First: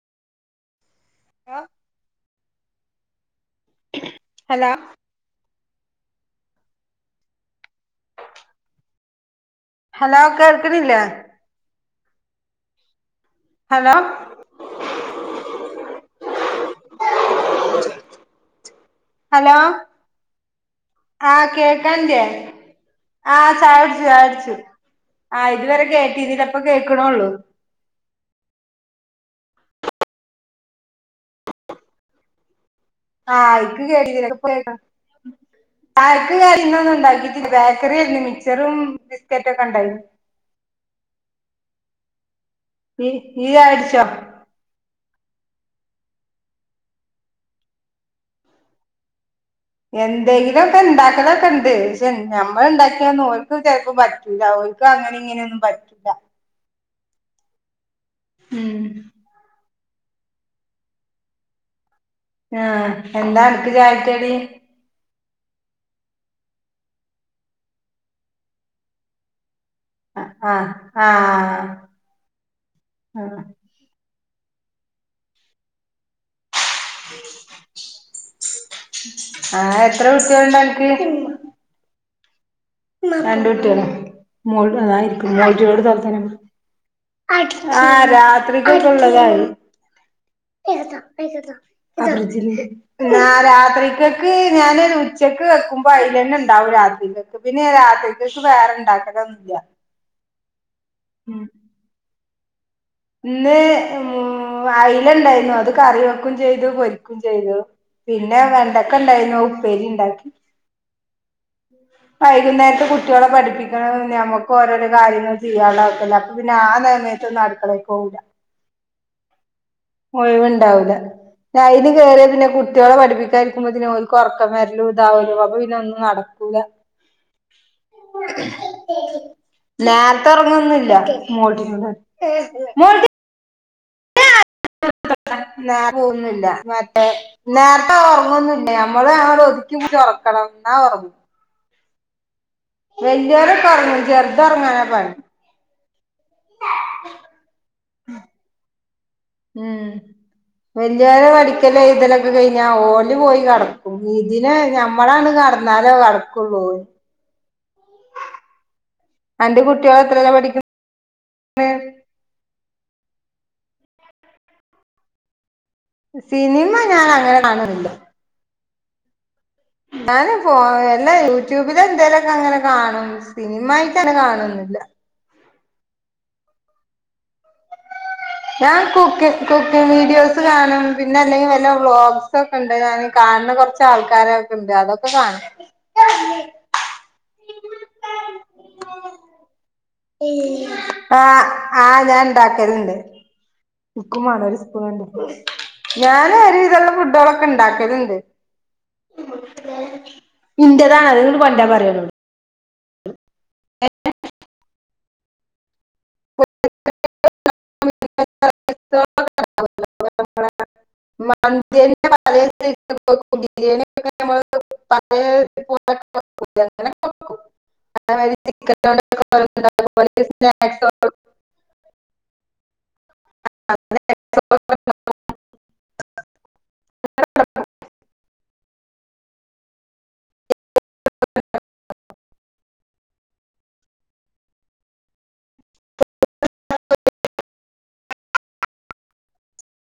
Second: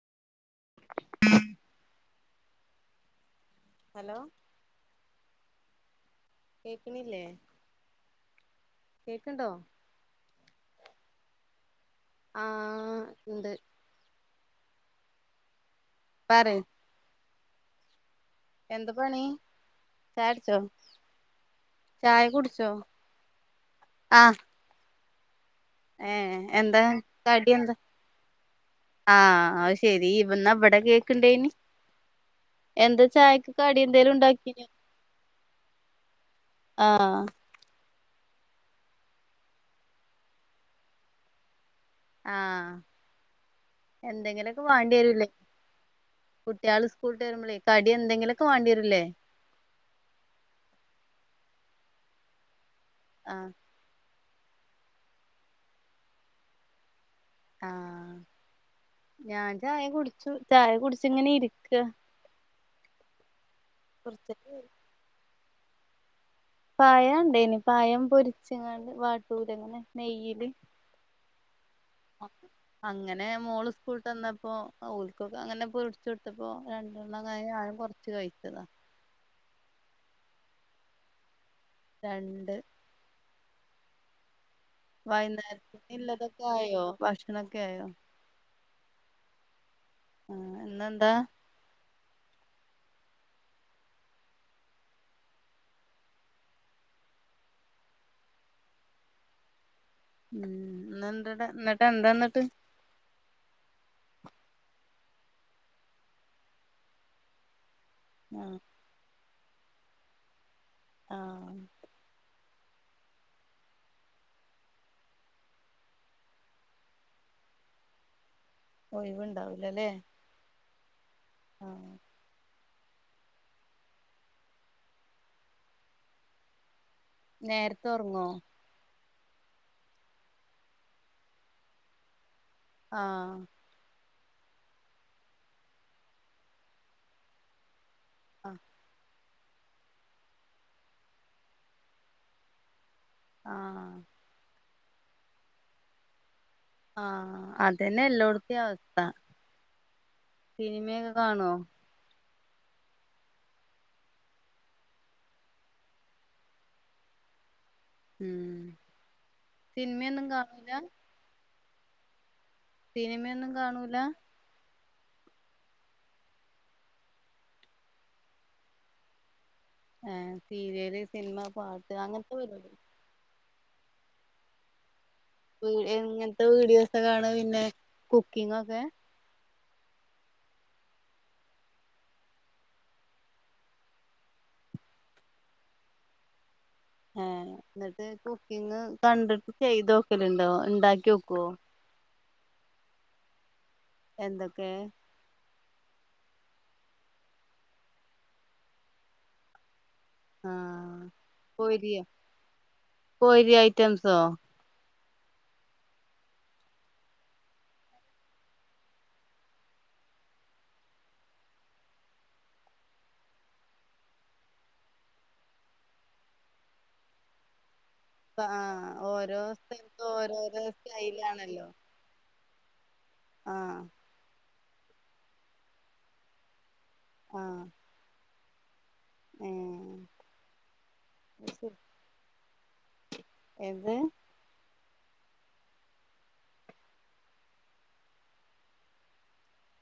Hello hello കേൾക്കണില്ലേ കേൾക്കുണ്ടോ? Hello കേൾക്കണില്ലേ? ആഹ് ഹലോ പറ [inaudible] എന്താ പണി ഹലോ ചായ കുടിച്ചോ? ആഹ് കേൾക്കാന്റെ ആഹ് ചായ കുടിച്ചു ചായ ആഹ് കുടിച്ചു. ആഹ് ഇതുവരെ ഏഹ് കേട്ടിന്നില്ല ഇപ്പോ എന്താ കേക്കണള്ളൂ. കടി എന്താ ആഹ് അത് ശരി ഇന്ന ഇവിടെ കേക്കണ്ടായിന്. ആഹ് അക്ക് [unintelligible] ആക്ക് കാര്യങ്ങളൊന്നും ആഹ് ഉണ്ടാക്കിട്ടില്ല ബേ ക്കറിരുന്നു മിക്സറും ബിസ്കറ്റൊക്കെ ഉണ്ടായിനി. ആഹ് ചായുടിച്ചോ എന്തെങ്കിലൊക്കെ വേണ്ടി വരില്ലേ കുട്ടികൾ സ്കൂൾ വിട്ട് വരുമ്പോളേ കടി എന്തെങ്കിലുംഒക്കെ വേണ്ടിവരില്ലേ? എന്തെങ്കിലും ഒക്കെ ഇണ്ടാക്കലൊക്കെ ഉണ്ട് പക്ഷെ നമ്മൾ ഉണ്ടാക്കിയന്ന ആഹ് ഓർക്ക് ചിലപ്പോ പ റ്റില്ല ഓൽക് അങ്ങനിം ഇങ്ങനീം ഒന്നും പറ്റൂല. ആഹ് ഉം. ഞാൻ ചായ കുടിച്ചു ചായ കുടച്ച് ഇങ്ങനെ ഇരിക്ക. ആഹ് എന്താ അനക്ക് കുറച്ച് ചായക്കടി? പയണ്ടേനി പയം പൊരിച്ച്ങ്ങാണ്ട് വാട്ടൂലെങ്ങനെ. ആ ആ അങ്ങനെ മോള് സ്കൂള്ട്ടന്നപ്പോ ഓൽ കൊക്കെ അങ്ങനെ പൊരിച്ചു ഒടുത്തപ്പോ രണ്ടെണ്ണം അങ്ങനെ ഞാനും ഞാനും കൊറച്ച് കഴിച്ചതാ. ആഹ് എത്ര കൂട്ട്യോള്ണ്ടനക്ക്? രണ്ട്. രണ്ട് കുട്ട്യോളാ? വൈകുന്നേരത്തിന് ഇല്ലതൊക്കെ ആയോ ഭക്ഷണൊക്കെ [unintelligible] ആ ആയോ രാത്രികൊക്കള്ളതായി. ആ [unintelligible] ഇന്നെന്താ ആ രാത്രിക്കക്ക് ഞാന് ഒര് ഉച്ചക്ക് വെക്കുമ്പോ അതിലെന്നെ ഉണ്ടാവും രാത്രിക്ക പിന്നെ രാത്രിക്കക്ക് വേറെ ഇണ്ടാക്കലൊന്നുല്ല. ഉം നെന്തടാ ഇന്ന്ട്ടെന്താന്ന്ട്ട്‌? ഇന്ന് അയില ഉം ഉണ്ടായിരുന്നു അത് കറി വെക്കും ചെയ്തു പൊരിക്കും ചെയ്തു. പിന്നെ ആ വെണ്ടക്ക ഉണ്ടായിന്നു ഉപ്പേരി ഉണ്ടാക്കി. ആ വൈ കുന്നേരത്ത് കുട്ടോളെ പഠിപ്പിക്കണ നമക്ക് ഓരോരോ കാര്യങ്ങൾ ചെയ്യാള്ള അപ്പൊ പിന്നെ ആ നമയതൊന്നുംഅടുക്കളെക് പോവൂല. ഒഴിവ് ഉണ്ടാവു ഒഴിവുണ്ടാവൂല ഞ ആ ഐന് കേറിയാ പിന്നെ കു [unintelligible] കുട്ട്യോളെ പഠിപ്പിക്കായിരിക്കുമ്പത്തിന് ഓൽക്ക് ഉറക്കം വരലും ഇതാ വലും അപ്പ പിന്നൊന്നുംക്കൂല നേരത്തെ ഉറങ്ങോ? നേരത്തെ ഒർങ്ങൊന്നില്ല [unintelligible] ആഹ [unintelligible] നേ പോകൊന്നില്ല മറ്റേ നേരത്തെ ആ ഉറങ്ങൊന്നില്ല നമ്മള്. ഒതുക്കി പുട്‌ച്ച് ഉറക്കണം ന്നാ ഒർങ്ങും. ആ വെല്യോലൊക്കെ ഒർങ്ങും ചെർത് ഉറങ്ങാനാ പണി. ആഹ അതന്നെ എല്ലോടത്തി അവസ്ഥ. ഉം സിനിമയൊക്കെ വല്യോലെ കാണുവോ പഠിക്കലും എയ്ത ലൊ കൈഞ്ഞ ഓല് പോയി കടക്കും ഇതിനെ ഞമ്മളാണ് കെടന്നാലേ കെടകൊള്ളൂ. ഉം അന്റെ കുട്ടികൾ സിന്മയൊന്നും എത്രയിലാ പഠിക്കു കാണൂല. [unintelligible] സിനിമയൊന്നും കാണൂല. സിനിമ ഞാൻ അങ്ങനെ കാണറില്ല ഏഹ് ഞാന് ഫോ സീരിയല് എല്ലാ സിനിമ യൂട്യൂബിലെ പാട്ട് ന്തേലൊക്കെ അങ്ങനത്തെ കങ്ങനെ പരിപാടി കാണും. സിൻമ ആയിട്ട് അങ്ങനെ കാണൊന്നുല്ല. ഉം എങ്ങൻ ത്തെ വീഡിയോസാ കാണ പിന്നെ കുക്കിങ്‌ ഞാൻ ഒക്കെ കുക്കി കുക്കിംഗ് വീഡിയോസ് കാണും പിന്നെ അല്ലെങ്കി വല്ല വ്ളോഗ്സൊക്കെ ഉണ്ട് ഞാൻ കാണ് ണ കൊർചാൾക്കാരെ ണ്ട് അതൊക്കെ കാണും. ഹ എന്നിട്ട് കുക്കിങ് കണ്ടി [unintelligible] ആഹആ ഞാൻ ഇണ്ടാക്കല്ണ്ട് ഇക്കും എന്തൊക്കെ വേണോരുസ്പൂണ് ണ്ട് ഞാന് ഒര് വിദള്ള ഫുടോളൊക്കെ ഇണ്ടാക്കല്ണ്ട് ആഹ് ന്റേതാണ് അതിങ്ങട് കൊണ്ടരാൻ പറയോളോട് പോരി ഐറ്റംസോ [unintelligible] മ [unintelligible] [inaudible] ചിക്കൻ ആഹ ഓരോ കൊണ്ടൊക്കെ സ്ഥലത്ത് ഉണ്ടാക്കും ഓരോരോ സ്റ്റൈലാണല്ലോ ആഹ് [unintelligible] ആഹ ആഹ [unintelligible] എന്ത്